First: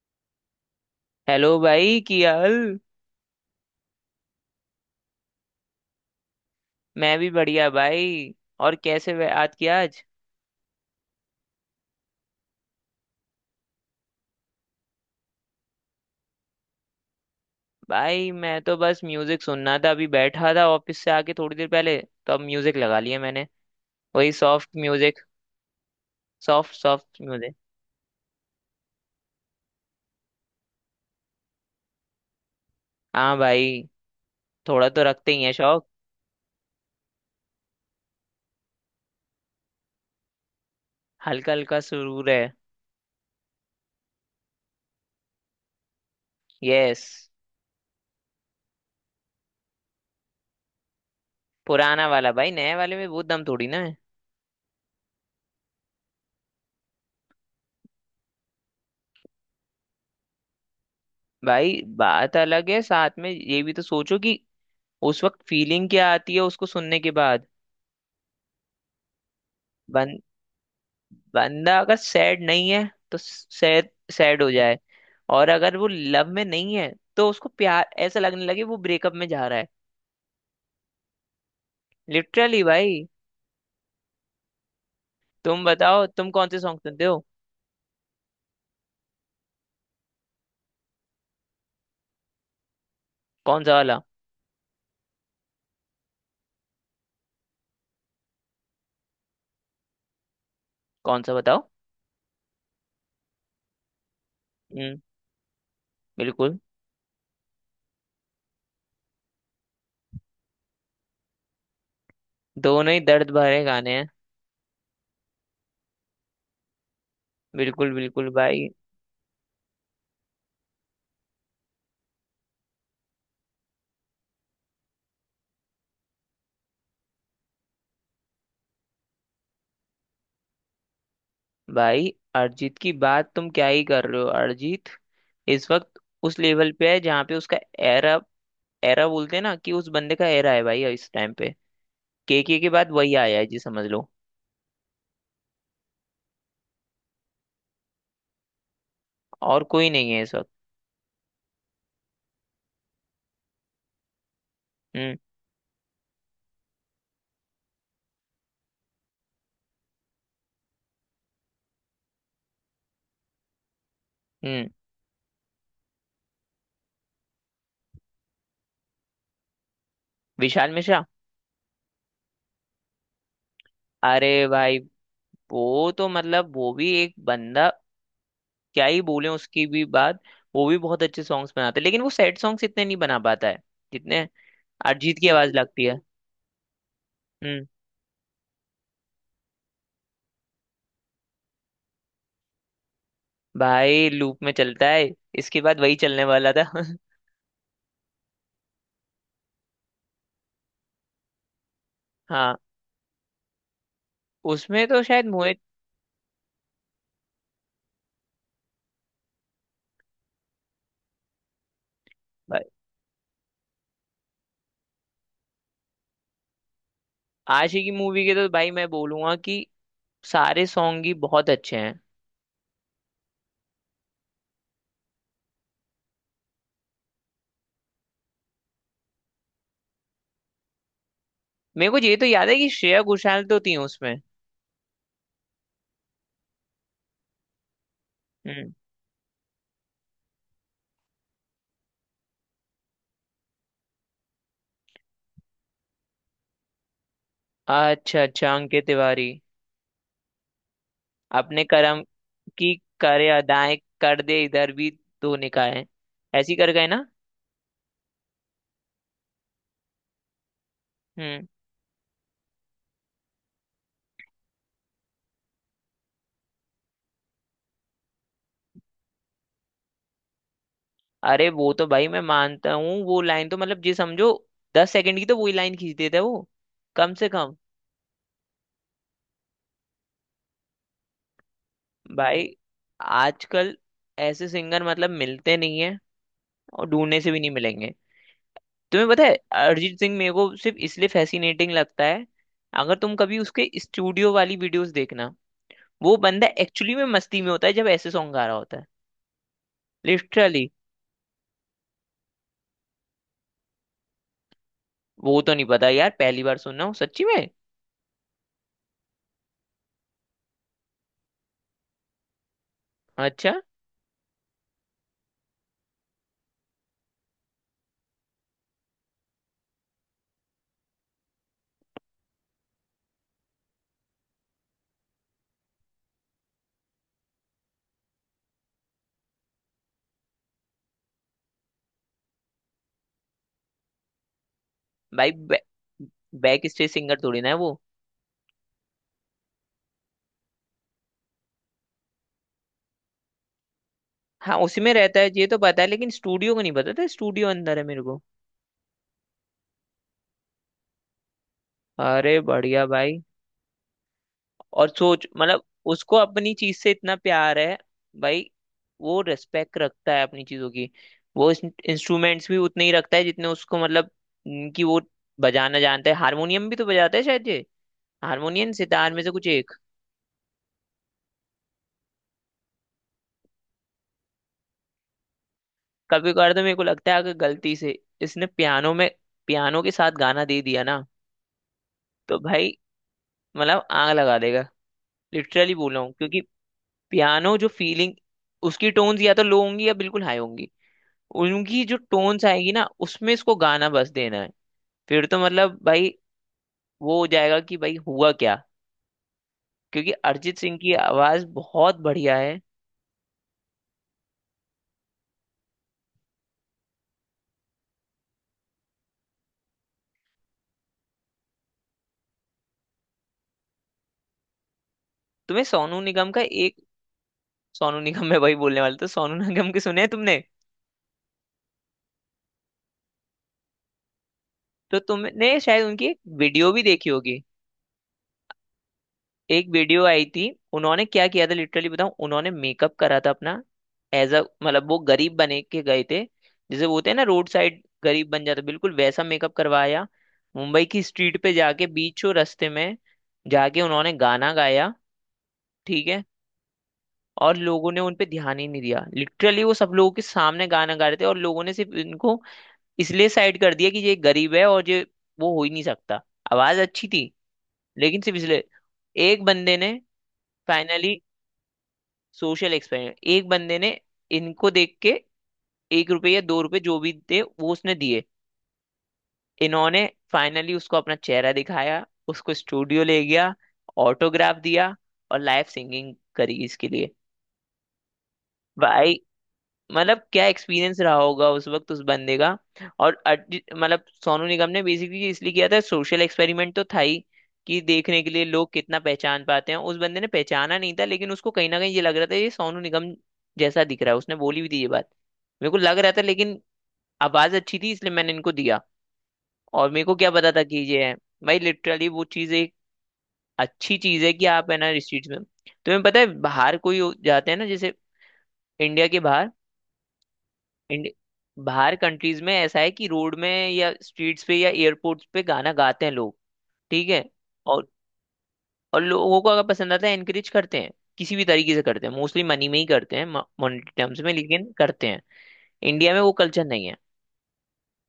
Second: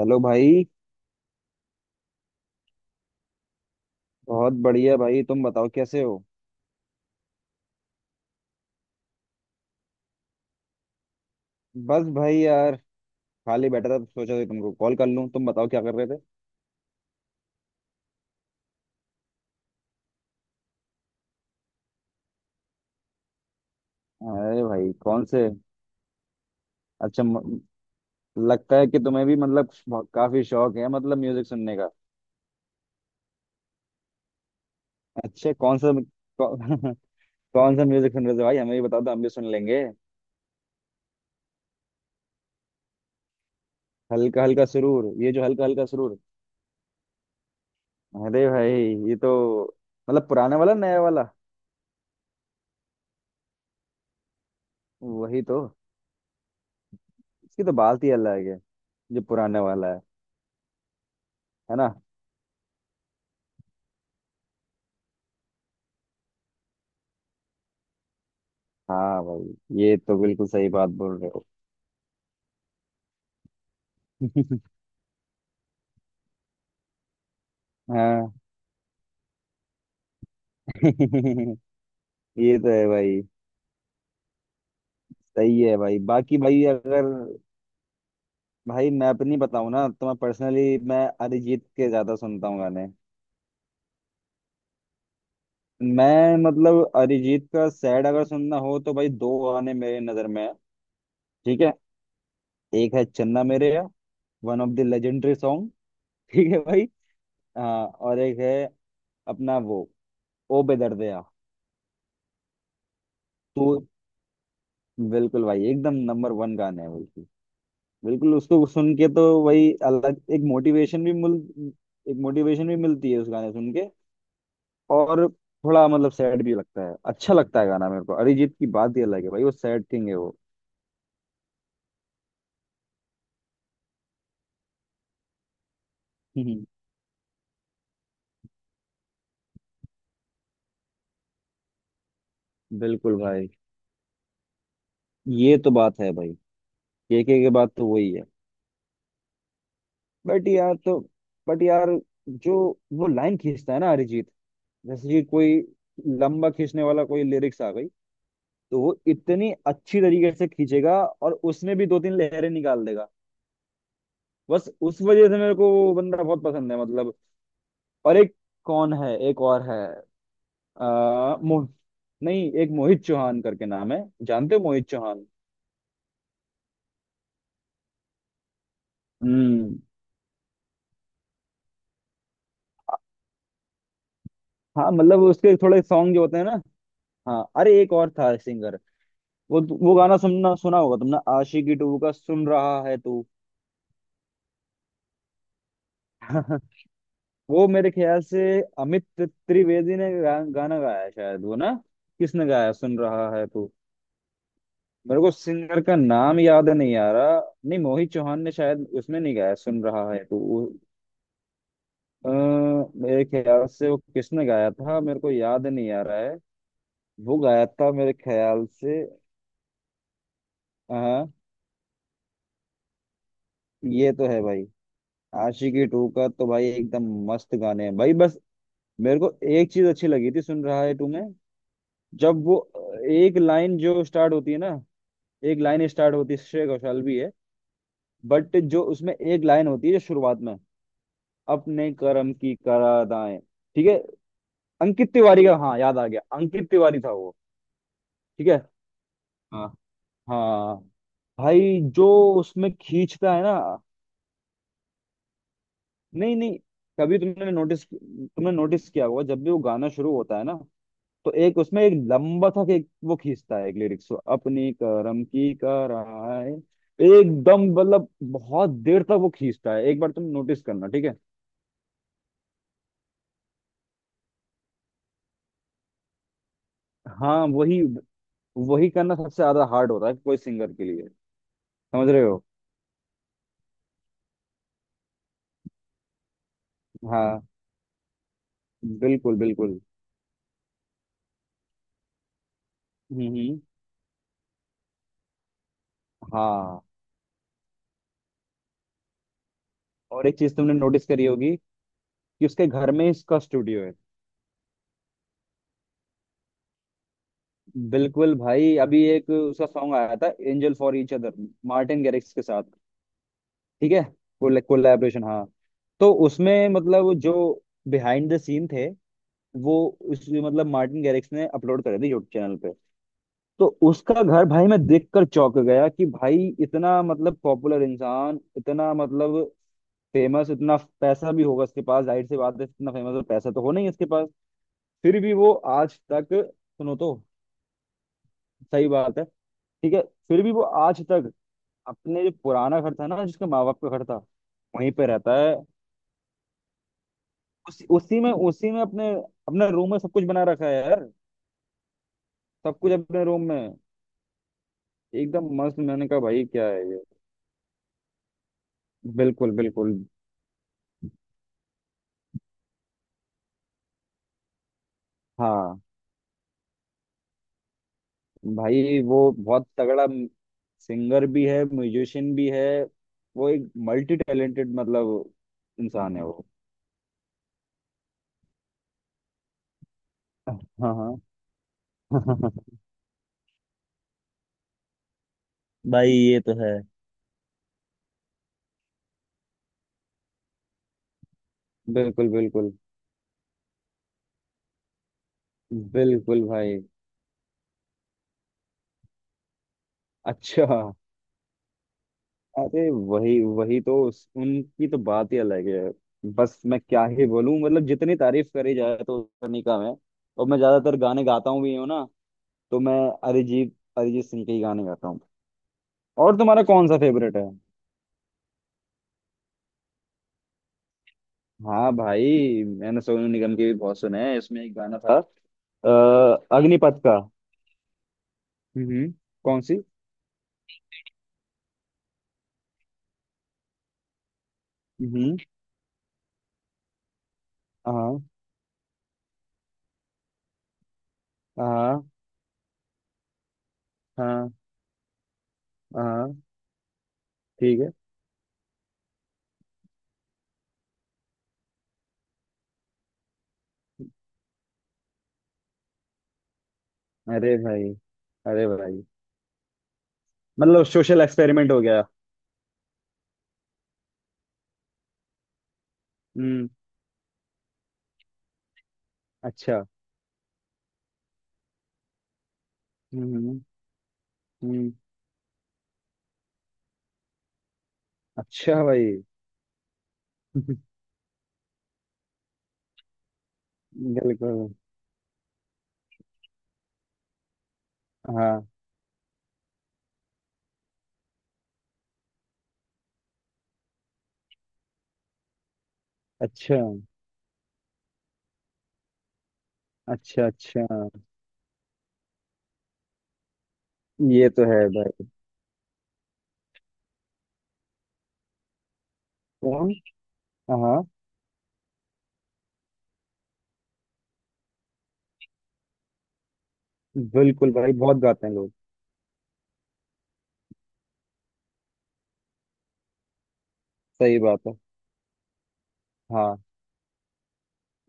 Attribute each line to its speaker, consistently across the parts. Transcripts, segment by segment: Speaker 1: Hello भाई।
Speaker 2: Hello भाई, क्या हाल।
Speaker 1: बहुत बढ़िया भाई, तुम बताओ कैसे हो?
Speaker 2: मैं भी बढ़िया भाई। और कैसे याद किया आज।
Speaker 1: बस भाई यार, खाली बैठा था तो सोचा कि तुमको कॉल कर लूं। तुम बताओ क्या कर रहे थे?
Speaker 2: भाई मैं तो बस म्यूजिक सुनना था, अभी बैठा था ऑफिस से आके थोड़ी देर पहले, तो अब म्यूजिक लगा लिया मैंने। वही
Speaker 1: अरे
Speaker 2: सॉफ्ट
Speaker 1: भाई,
Speaker 2: म्यूजिक।
Speaker 1: कौन से?
Speaker 2: सॉफ्ट सॉफ्ट
Speaker 1: अच्छा
Speaker 2: म्यूजिक।
Speaker 1: लगता है कि तुम्हें भी मतलब काफी शौक है मतलब म्यूजिक सुनने का।
Speaker 2: हाँ भाई, थोड़ा तो रखते ही है
Speaker 1: अच्छा, कौन
Speaker 2: शौक।
Speaker 1: सा? कौ, कौन सा म्यूजिक सुन रहे थे भाई? हमें भी बता दो, हम भी सुन लेंगे।
Speaker 2: हल्का हल्का सुरूर है।
Speaker 1: हल्का हल्का सुरूर, ये जो हल्का हल्का सुरूर।
Speaker 2: यस।
Speaker 1: अरे भाई, ये तो मतलब पुराने वाला, नया वाला?
Speaker 2: पुराना वाला भाई, नए वाले में वो दम थोड़ी ना है।
Speaker 1: वही तो। इसकी तो बात ही अलग है, जो पुराने वाला है। है
Speaker 2: भाई
Speaker 1: ना।
Speaker 2: बात अलग है, साथ में ये भी तो सोचो कि उस वक्त फीलिंग क्या आती है उसको सुनने के बाद।
Speaker 1: हाँ भाई, ये
Speaker 2: बन
Speaker 1: तो बिल्कुल सही बात बोल रहे हो।
Speaker 2: बंदा अगर सैड नहीं है तो सैड सैड हो जाए। और अगर वो लव में नहीं है तो उसको प्यार ऐसा
Speaker 1: हाँ।
Speaker 2: लगने लगे वो ब्रेकअप में जा रहा है।
Speaker 1: ये
Speaker 2: लिटरली
Speaker 1: तो है
Speaker 2: भाई।
Speaker 1: भाई। सही
Speaker 2: तुम
Speaker 1: है भाई।
Speaker 2: बताओ तुम
Speaker 1: बाकी
Speaker 2: कौन से
Speaker 1: भाई
Speaker 2: सॉन्ग सुनते
Speaker 1: अगर।
Speaker 2: हो।
Speaker 1: भाई मैं अपनी बताऊं ना, तो मैं पर्सनली मैं अरिजीत के ज्यादा सुनता हूँ गाने।
Speaker 2: कौन सा वाला।
Speaker 1: मैं मतलब अरिजीत का सैड अगर सुनना हो तो भाई, दो गाने मेरे नजर में है।
Speaker 2: कौन सा
Speaker 1: ठीक
Speaker 2: बताओ।
Speaker 1: है। एक है चन्ना मेरे या, one of the
Speaker 2: hmm.
Speaker 1: Legendary song. ठीक
Speaker 2: बिल्कुल।
Speaker 1: है भाई। हाँ, और एक है अपना वो, ओ बेदर्दया।
Speaker 2: दोनों ही दर्द भरे
Speaker 1: तो
Speaker 2: गाने हैं।
Speaker 1: बिल्कुल भाई, एकदम नंबर वन गाने हैं भाई।
Speaker 2: बिल्कुल बिल्कुल
Speaker 1: बिल्कुल उसको
Speaker 2: भाई।
Speaker 1: सुन के तो वही अलग। एक मोटिवेशन भी मिल एक मोटिवेशन भी मिलती है उस गाने सुन के। और थोड़ा मतलब सैड भी लगता है, अच्छा लगता है गाना मेरे को। अरिजीत की बात ही अलग है भाई, वो सैड किंग है वो।
Speaker 2: भाई अरिजीत की बात तुम क्या ही कर रहे हो। अरिजीत इस वक्त उस
Speaker 1: हम्म।
Speaker 2: लेवल पे है जहाँ पे उसका एरा, बोलते हैं ना कि उस बंदे का एरा है भाई इस टाइम पे। केके के बाद वही
Speaker 1: बिल्कुल
Speaker 2: आया है
Speaker 1: भाई।
Speaker 2: जी समझ लो।
Speaker 1: ये तो बात है भाई, के बात तो वही है।
Speaker 2: और कोई नहीं है इस
Speaker 1: बट
Speaker 2: वक्त।
Speaker 1: यार तो बट यार, जो वो लाइन खींचता है ना अरिजीत, जैसे
Speaker 2: हम्म।
Speaker 1: कि कोई लंबा खींचने वाला कोई लिरिक्स आ गई, तो वो इतनी अच्छी तरीके से खींचेगा और उसमें भी दो तीन लहरें निकाल देगा।
Speaker 2: हम्म।
Speaker 1: बस उस वजह से मेरे को वो बंदा बहुत पसंद है मतलब। और एक, कौन है, एक और है।
Speaker 2: विशाल मिश्रा।
Speaker 1: मोह नहीं, एक मोहित चौहान करके नाम है।
Speaker 2: अरे
Speaker 1: जानते हो
Speaker 2: भाई,
Speaker 1: मोहित चौहान?
Speaker 2: वो तो मतलब वो भी एक बंदा, क्या ही बोले उसकी
Speaker 1: हम्म।
Speaker 2: भी बात। वो भी बहुत अच्छे सॉन्ग्स बनाते हैं लेकिन वो सैड सॉन्ग्स इतने नहीं बना पाता है जितने
Speaker 1: हाँ
Speaker 2: अरिजीत
Speaker 1: मतलब,
Speaker 2: की आवाज
Speaker 1: उसके थोड़े
Speaker 2: लगती है।
Speaker 1: सॉन्ग जो होते हैं ना। हाँ,
Speaker 2: हम्म।
Speaker 1: अरे एक और था सिंगर। वो गाना सुनना सुना होगा तुमने, आशिकी टू का, सुन रहा है तू।
Speaker 2: भाई लूप में चलता है, इसके बाद वही चलने वाला था।
Speaker 1: वो मेरे ख्याल से अमित त्रिवेदी ने गाना गाया है शायद, वो ना। किसने
Speaker 2: हाँ,
Speaker 1: गाया है, सुन रहा है तू?
Speaker 2: उसमें तो
Speaker 1: मेरे
Speaker 2: शायद
Speaker 1: को
Speaker 2: मोहित।
Speaker 1: सिंगर का नाम याद नहीं आ रहा। नहीं, मोहित चौहान ने शायद उसमें नहीं गाया, सुन रहा है तो वो, अ,
Speaker 2: भाई,
Speaker 1: मेरे ख्याल से वो किसने गाया था मेरे को याद नहीं आ रहा है। वो गाया
Speaker 2: आशिकी
Speaker 1: था मेरे
Speaker 2: मूवी के तो
Speaker 1: ख्याल
Speaker 2: भाई मैं
Speaker 1: से।
Speaker 2: बोलूंगा कि सारे सॉन्ग ही
Speaker 1: हाँ,
Speaker 2: बहुत अच्छे हैं।
Speaker 1: ये तो है भाई। आशिकी टू का तो भाई एकदम मस्त गाने हैं भाई, बस। मेरे को एक चीज अच्छी लगी थी, सुन रहा है टू में।
Speaker 2: मेरे को ये तो
Speaker 1: जब
Speaker 2: याद है
Speaker 1: वो
Speaker 2: कि श्रेया
Speaker 1: एक
Speaker 2: घोषाल तो थी
Speaker 1: लाइन जो
Speaker 2: उसमें।
Speaker 1: स्टार्ट होती है ना, एक लाइन स्टार्ट होती है, श्रेय घोषाल भी है। बट
Speaker 2: हम्म।
Speaker 1: जो उसमें एक लाइन होती है जो शुरुआत में, अपने कर्म की करा अदाएं। ठीक है। अंकित तिवारी का, हाँ याद आ गया, अंकित तिवारी था वो।
Speaker 2: अच्छा
Speaker 1: ठीक
Speaker 2: अच्छा,
Speaker 1: है।
Speaker 2: अंकित तिवारी।
Speaker 1: हाँ। हाँ
Speaker 2: अपने
Speaker 1: भाई,
Speaker 2: कर्म
Speaker 1: जो उसमें
Speaker 2: की करे
Speaker 1: खींचता है ना।
Speaker 2: अदाएं, कर दे इधर भी, दो निकाय
Speaker 1: नहीं
Speaker 2: ऐसी
Speaker 1: नहीं।
Speaker 2: कर गए ना।
Speaker 1: कभी तुमने नोटिस किया होगा जब भी वो गाना शुरू होता है ना, तो
Speaker 2: हम्म।
Speaker 1: एक उसमें एक लंबा था कि वो खींचता है एक लिरिक्स को, अपनी करम की कराए। एकदम मतलब बहुत देर तक वो खींचता है। एक बार तुम नोटिस करना, ठीक है।
Speaker 2: अरे वो तो भाई मैं मानता हूँ, वो लाइन तो मतलब जी समझो 10 सेकंड की तो वही लाइन खींच देता है वो, कम से
Speaker 1: हाँ,
Speaker 2: कम।
Speaker 1: वही वही करना सबसे ज्यादा हार्ड होता है कोई सिंगर के लिए। समझ रहे हो?
Speaker 2: भाई आजकल ऐसे सिंगर मतलब मिलते नहीं है, और ढूंढने से भी
Speaker 1: हाँ,
Speaker 2: नहीं मिलेंगे। तुम्हें पता है,
Speaker 1: बिल्कुल बिल्कुल।
Speaker 2: अरिजीत सिंह मेरे को सिर्फ इसलिए फैसिनेटिंग लगता है, अगर तुम कभी
Speaker 1: हम्म।
Speaker 2: उसके स्टूडियो वाली वीडियोस देखना, वो बंदा
Speaker 1: हाँ,
Speaker 2: एक्चुअली में मस्ती में होता है जब ऐसे सॉन्ग गा रहा होता है।
Speaker 1: और एक चीज
Speaker 2: लिटरली।
Speaker 1: तुमने नोटिस करी होगी कि उसके घर में इसका स्टूडियो है।
Speaker 2: वो तो नहीं पता यार, पहली बार सुन रहा हूँ सच्ची में।
Speaker 1: बिल्कुल भाई, अभी एक उसका सॉन्ग आया था, angel for each other, Martin Garrix के साथ।
Speaker 2: अच्छा
Speaker 1: ठीक है। कोलैबोरेशन, हाँ। तो उसमें मतलब जो बिहाइंड द सीन थे वो, उस मतलब, मार्टिन गैरिक्स ने अपलोड करे थे यूट्यूब चैनल पे। तो उसका घर भाई मैं देखकर चौंक गया कि भाई इतना मतलब पॉपुलर इंसान, इतना मतलब फेमस, इतना पैसा भी होगा इसके पास, जाहिर सी बात है, इतना फेमस और पैसा तो हो नहीं इसके पास। फिर
Speaker 2: भाई।
Speaker 1: भी वो आज तक।
Speaker 2: बैक स्टेज
Speaker 1: सुनो तो।
Speaker 2: सिंगर थोड़ी ना है वो।
Speaker 1: सही बात है, ठीक है। फिर भी वो आज तक अपने जो पुराना घर था ना, जिसके माँ बाप का घर था,
Speaker 2: हाँ उसी
Speaker 1: वहीं
Speaker 2: में
Speaker 1: पे
Speaker 2: रहता है
Speaker 1: रहता
Speaker 2: ये
Speaker 1: है।
Speaker 2: तो पता है, लेकिन स्टूडियो को नहीं पता था, स्टूडियो अंदर है
Speaker 1: उसी
Speaker 2: मेरे को।
Speaker 1: उसी में अपने अपने रूम में सब कुछ बना रखा है यार।
Speaker 2: अरे
Speaker 1: सब
Speaker 2: बढ़िया
Speaker 1: कुछ
Speaker 2: भाई।
Speaker 1: अपने रूम में।
Speaker 2: और सोच
Speaker 1: एकदम
Speaker 2: मतलब,
Speaker 1: मस्त, मैंने
Speaker 2: उसको
Speaker 1: कहा भाई
Speaker 2: अपनी
Speaker 1: क्या
Speaker 2: चीज
Speaker 1: है
Speaker 2: से
Speaker 1: ये।
Speaker 2: इतना प्यार है भाई, वो
Speaker 1: बिल्कुल
Speaker 2: रिस्पेक्ट
Speaker 1: बिल्कुल।
Speaker 2: रखता है अपनी चीजों की। वो इंस्ट्रूमेंट्स भी उतने ही रखता है जितने उसको मतलब कि वो बजाना
Speaker 1: हाँ
Speaker 2: जानता है। हारमोनियम भी तो बजाता है शायद, हारमोनियम
Speaker 1: भाई,
Speaker 2: सितार
Speaker 1: वो
Speaker 2: में से कुछ
Speaker 1: बहुत
Speaker 2: एक।
Speaker 1: तगड़ा सिंगर भी है, म्यूजिशियन भी है, वो एक मल्टी टैलेंटेड मतलब इंसान है
Speaker 2: कभी
Speaker 1: वो।
Speaker 2: कभार तो मेरे को लगता है अगर गलती से इसने पियानो में, पियानो के साथ गाना
Speaker 1: हाँ
Speaker 2: दे दिया ना,
Speaker 1: हाँ।
Speaker 2: तो भाई मतलब आग लगा देगा। लिटरली बोल रहा
Speaker 1: भाई
Speaker 2: हूँ, क्योंकि
Speaker 1: ये तो है।
Speaker 2: पियानो जो फीलिंग, उसकी टोन्स या तो लो होंगी या बिल्कुल हाई होंगी, उनकी जो
Speaker 1: बिल्कुल
Speaker 2: टोन्स आएगी
Speaker 1: बिल्कुल
Speaker 2: ना उसमें इसको गाना बस देना है। फिर तो मतलब भाई
Speaker 1: बिल्कुल भाई।
Speaker 2: वो हो जाएगा कि भाई हुआ क्या। क्योंकि अरिजीत
Speaker 1: अच्छा।
Speaker 2: सिंह की आवाज बहुत बढ़िया है।
Speaker 1: अरे वही वही तो उनकी तो बात ही अलग है। बस मैं क्या ही बोलूं, मतलब जितनी तारीफ करी जाए तो उतनी कम है। और मैं ज्यादातर गाने गाता हूँ भी हूँ ना, तो मैं अरिजीत अरिजीत सिंह के ही गाने गाता हूँ।
Speaker 2: तुम्हें सोनू निगम
Speaker 1: और
Speaker 2: का
Speaker 1: तुम्हारा
Speaker 2: एक,
Speaker 1: कौन सा फेवरेट है?
Speaker 2: सोनू निगम में वही बोलने वाला था। सोनू निगम के सुने हैं तुमने,
Speaker 1: हाँ भाई, मैंने सोनू निगम के भी बहुत सुने हैं, इसमें एक
Speaker 2: तो
Speaker 1: गाना था।
Speaker 2: तुमने शायद उनकी एक
Speaker 1: अ,
Speaker 2: वीडियो भी
Speaker 1: अग्निपथ
Speaker 2: देखी
Speaker 1: का।
Speaker 2: होगी।
Speaker 1: हम्म। कौन
Speaker 2: एक
Speaker 1: सी?
Speaker 2: वीडियो आई थी। उन्होंने क्या किया था लिटरली बताऊं, उन्होंने मेकअप करा था अपना, एज अ मतलब वो गरीब
Speaker 1: हम्म।
Speaker 2: बने के गए थे। जैसे वो होते हैं ना रोड साइड
Speaker 1: हाँ
Speaker 2: गरीब, बन जाते बिल्कुल वैसा, मेकअप करवाया, मुंबई की स्ट्रीट पे जाके
Speaker 1: हाँ
Speaker 2: बीचों रास्ते में जाके उन्होंने
Speaker 1: हाँ
Speaker 2: गाना गाया। ठीक है।
Speaker 1: हाँ,
Speaker 2: और
Speaker 1: ठीक
Speaker 2: लोगों
Speaker 1: है।
Speaker 2: ने उन पे ध्यान ही नहीं दिया। लिटरली वो सब लोगों के सामने गाना गा रहे थे और लोगों ने सिर्फ इनको इसलिए साइड कर दिया कि ये गरीब है और ये वो हो ही नहीं सकता। आवाज अच्छी थी,
Speaker 1: अरे भाई।
Speaker 2: लेकिन सिर्फ इसलिए।
Speaker 1: अरे भाई,
Speaker 2: एक बंदे ने
Speaker 1: मतलब
Speaker 2: फाइनली,
Speaker 1: सोशल एक्सपेरिमेंट हो गया।
Speaker 2: सोशल एक्सपेरिमेंट, एक बंदे ने इनको देख के एक रुपये या दो
Speaker 1: हम्म।
Speaker 2: रुपये जो भी थे वो उसने दिए।
Speaker 1: अच्छा।
Speaker 2: इन्होंने फाइनली उसको अपना चेहरा दिखाया, उसको स्टूडियो ले गया,
Speaker 1: हम्म
Speaker 2: ऑटोग्राफ
Speaker 1: हम्म।
Speaker 2: दिया, और लाइव सिंगिंग करी इसके लिए।
Speaker 1: अच्छा भाई।
Speaker 2: भाई मतलब क्या एक्सपीरियंस रहा होगा उस वक्त उस बंदे का। और मतलब सोनू
Speaker 1: बिल्कुल।
Speaker 2: निगम ने बेसिकली इसलिए किया था, सोशल एक्सपेरिमेंट तो था ही, कि देखने के लिए
Speaker 1: हाँ,
Speaker 2: लोग कितना पहचान पाते हैं। उस बंदे ने पहचाना नहीं था, लेकिन उसको कहीं ना कहीं ये लग रहा था ये सोनू निगम जैसा दिख रहा है, उसने बोली भी थी ये बात, मेरे को लग रहा था, लेकिन
Speaker 1: अच्छा
Speaker 2: आवाज अच्छी थी इसलिए मैंने इनको दिया, और मेरे को क्या
Speaker 1: अच्छा।
Speaker 2: पता था कि
Speaker 1: अच्छा,
Speaker 2: ये है। भाई लिटरली वो चीज एक अच्छी चीज है कि
Speaker 1: ये तो
Speaker 2: आप है
Speaker 1: है
Speaker 2: ना स्ट्रीट्स
Speaker 1: भाई।
Speaker 2: में। तुम्हें पता है बाहर कोई जाते हैं ना, जैसे इंडिया के बाहर,
Speaker 1: कौन? हाँ,
Speaker 2: इंड- बाहर कंट्रीज में ऐसा है कि रोड में या स्ट्रीट्स पे या एयरपोर्ट्स पे गाना गाते हैं लोग। ठीक है।
Speaker 1: बिल्कुल
Speaker 2: और
Speaker 1: भाई, बहुत गाते हैं लोग।
Speaker 2: और लोगों को अगर पसंद आता है एनकरेज करते हैं, किसी भी तरीके से करते हैं, मोस्टली मनी में ही करते हैं, मॉनेटरी टर्म्स में,
Speaker 1: सही बात
Speaker 2: लेकिन
Speaker 1: है।
Speaker 2: करते हैं। इंडिया में वो
Speaker 1: हाँ।
Speaker 2: कल्चर नहीं है।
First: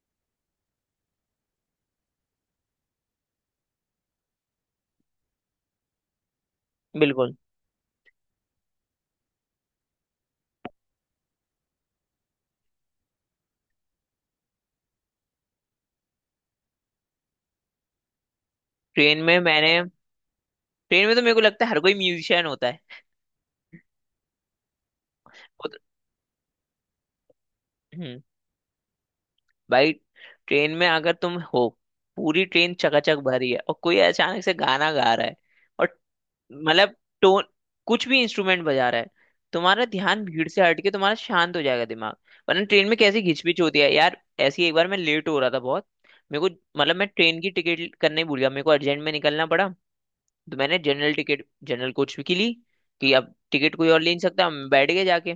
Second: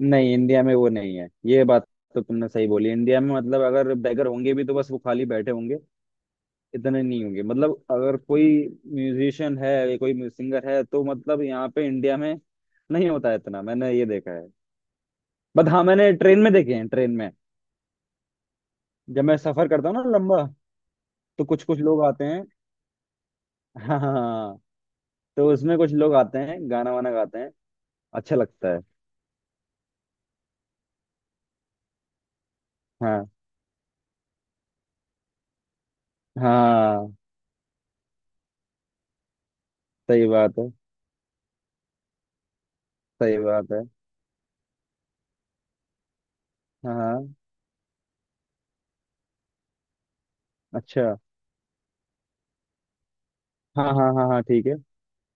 Speaker 1: नहीं, इंडिया में वो नहीं है ये बात। तो तुमने सही बोली, इंडिया में मतलब अगर बैगर होंगे भी तो बस वो खाली बैठे होंगे, इतने नहीं
Speaker 2: बिल्कुल।
Speaker 1: होंगे, मतलब अगर कोई म्यूजिशियन है या कोई सिंगर है तो मतलब यहाँ पे इंडिया में नहीं होता है इतना, मैंने ये देखा है। बट हाँ, मैंने ट्रेन में देखे हैं, ट्रेन में,
Speaker 2: ट्रेन
Speaker 1: जब मैं
Speaker 2: में
Speaker 1: सफर
Speaker 2: मैंने,
Speaker 1: करता हूँ ना लंबा,
Speaker 2: ट्रेन में तो मेरे को
Speaker 1: तो कुछ
Speaker 2: लगता है
Speaker 1: कुछ
Speaker 2: हर कोई
Speaker 1: लोग आते हैं।
Speaker 2: म्यूजिशियन होता है।
Speaker 1: हाँ हाँ हाँ। तो
Speaker 2: वो तो,
Speaker 1: उसमें कुछ लोग आते हैं गाना वाना गाते हैं।
Speaker 2: हम्म,
Speaker 1: अच्छा लगता है।
Speaker 2: भाई ट्रेन में अगर तुम हो, पूरी ट्रेन चकाचक
Speaker 1: हाँ
Speaker 2: भरी है और कोई अचानक से गाना गा रहा है, और मतलब
Speaker 1: हाँ।
Speaker 2: टोन, कुछ भी इंस्ट्रूमेंट बजा रहा है, तुम्हारा ध्यान
Speaker 1: सही
Speaker 2: भीड़
Speaker 1: बात
Speaker 2: से
Speaker 1: है।
Speaker 2: हट के, तुम्हारा शांत हो जाएगा दिमाग। वरना ट्रेन में कैसी
Speaker 1: सही
Speaker 2: घिचपिच
Speaker 1: बात
Speaker 2: होती
Speaker 1: है।
Speaker 2: है यार। ऐसी एक बार मैं लेट हो रहा था बहुत, मेरे को
Speaker 1: हाँ
Speaker 2: मतलब मैं
Speaker 1: हाँ।
Speaker 2: ट्रेन की टिकट करने ही भूल गया, मेरे को अर्जेंट में निकलना पड़ा, तो मैंने जनरल
Speaker 1: अच्छा।
Speaker 2: टिकट, जनरल कोच की ली, कि अब टिकट
Speaker 1: हाँ
Speaker 2: कोई और ले
Speaker 1: हाँ
Speaker 2: नहीं
Speaker 1: हाँ हाँ,
Speaker 2: सकता,
Speaker 1: ठीक
Speaker 2: मैं
Speaker 1: है।
Speaker 2: बैठ गया जाके।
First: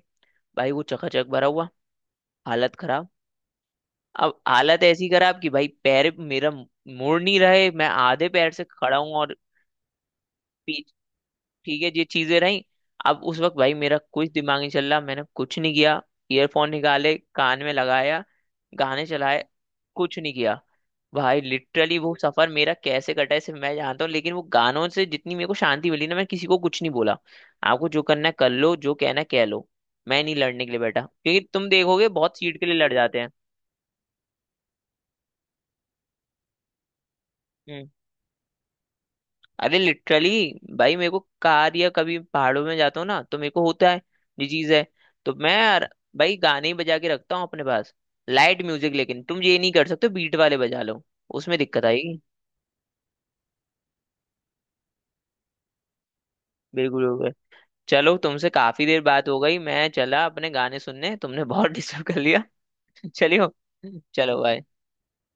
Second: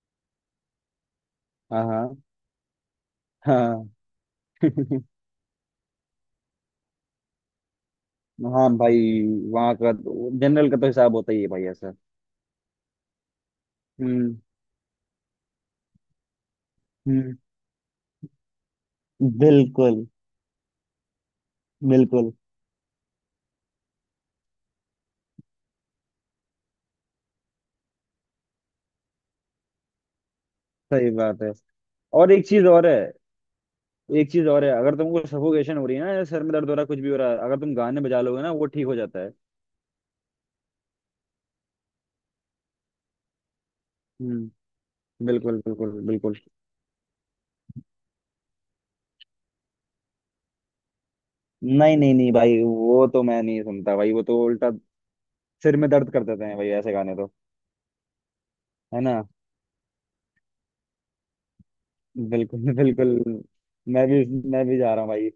Speaker 2: भाई वो चकाचक भरा हुआ,
Speaker 1: हाँ हाँ।
Speaker 2: हालत खराब।
Speaker 1: हाँ।
Speaker 2: अब हालत ऐसी खराब कि भाई पैर मेरा मुड़ नहीं रहे, मैं आधे पैर से
Speaker 1: हाँ
Speaker 2: खड़ा
Speaker 1: भाई,
Speaker 2: हूँ और
Speaker 1: वहाँ का, जनरल का तो हिसाब होता ही है भाई
Speaker 2: ठीक है
Speaker 1: ऐसा।
Speaker 2: ये चीजें रही। अब उस वक्त भाई मेरा कुछ
Speaker 1: हम्म
Speaker 2: दिमाग नहीं चल रहा, मैंने कुछ नहीं किया, ईयरफोन निकाले,
Speaker 1: हम्म।
Speaker 2: कान में लगाया, गाने चलाए,
Speaker 1: बिल्कुल
Speaker 2: कुछ नहीं किया। भाई लिटरली वो
Speaker 1: बिल्कुल।
Speaker 2: सफर मेरा कैसे कटा है सिर्फ मैं जानता हूँ, लेकिन वो गानों से जितनी मेरे को शांति मिली ना, मैं किसी को कुछ नहीं बोला। आपको जो करना है कर लो, जो कहना है कह लो, मैं नहीं लड़ने के लिए बैठा,
Speaker 1: सही
Speaker 2: क्योंकि
Speaker 1: बात है।
Speaker 2: तुम देखोगे
Speaker 1: और
Speaker 2: बहुत
Speaker 1: एक
Speaker 2: सीट
Speaker 1: चीज
Speaker 2: के लिए
Speaker 1: और
Speaker 2: लड़
Speaker 1: है,
Speaker 2: जाते
Speaker 1: एक चीज और है, अगर तुमको सफोकेशन हो रही है ना, या सर में दर्द हो रहा है, कुछ भी हो रहा है अगर तुम
Speaker 2: हैं।
Speaker 1: गाने बजा लोगे ना, वो ठीक हो जाता है।
Speaker 2: अरे लिटरली, भाई मेरे को कार या कभी पहाड़ों में जाता हूँ ना तो मेरे को होता है ये
Speaker 1: हम्म।
Speaker 2: चीज है। तो मैं
Speaker 1: बिल्कुल
Speaker 2: यार
Speaker 1: बिल्कुल
Speaker 2: भाई
Speaker 1: बिल्कुल।
Speaker 2: गाने ही बजा के रखता हूँ अपने पास, लाइट म्यूजिक। लेकिन तुम ये नहीं कर सकते बीट वाले बजा लो, उसमें दिक्कत
Speaker 1: नहीं नहीं
Speaker 2: आएगी।
Speaker 1: नहीं भाई, वो तो मैं नहीं सुनता भाई, वो तो उल्टा सिर में दर्द कर देते हैं भाई, ऐसे
Speaker 2: बिल्कुल
Speaker 1: गाने तो।
Speaker 2: बिल्कुल। चलो तुमसे काफी
Speaker 1: है
Speaker 2: देर
Speaker 1: ना।
Speaker 2: बात हो गई, मैं चला अपने गाने सुनने, तुमने बहुत डिस्टर्ब कर लिया।
Speaker 1: बिल्कुल बिल्कुल।
Speaker 2: चलियो।
Speaker 1: मैं भी।
Speaker 2: चलो भाई।
Speaker 1: मैं भी जा रहा हूँ भाई।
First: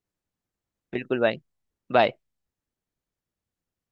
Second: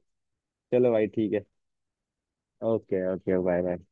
Speaker 1: चलो भाई,
Speaker 2: बिल्कुल
Speaker 1: ठीक
Speaker 2: भाई।
Speaker 1: है।
Speaker 2: Bye.
Speaker 1: Okay okay, bye bye.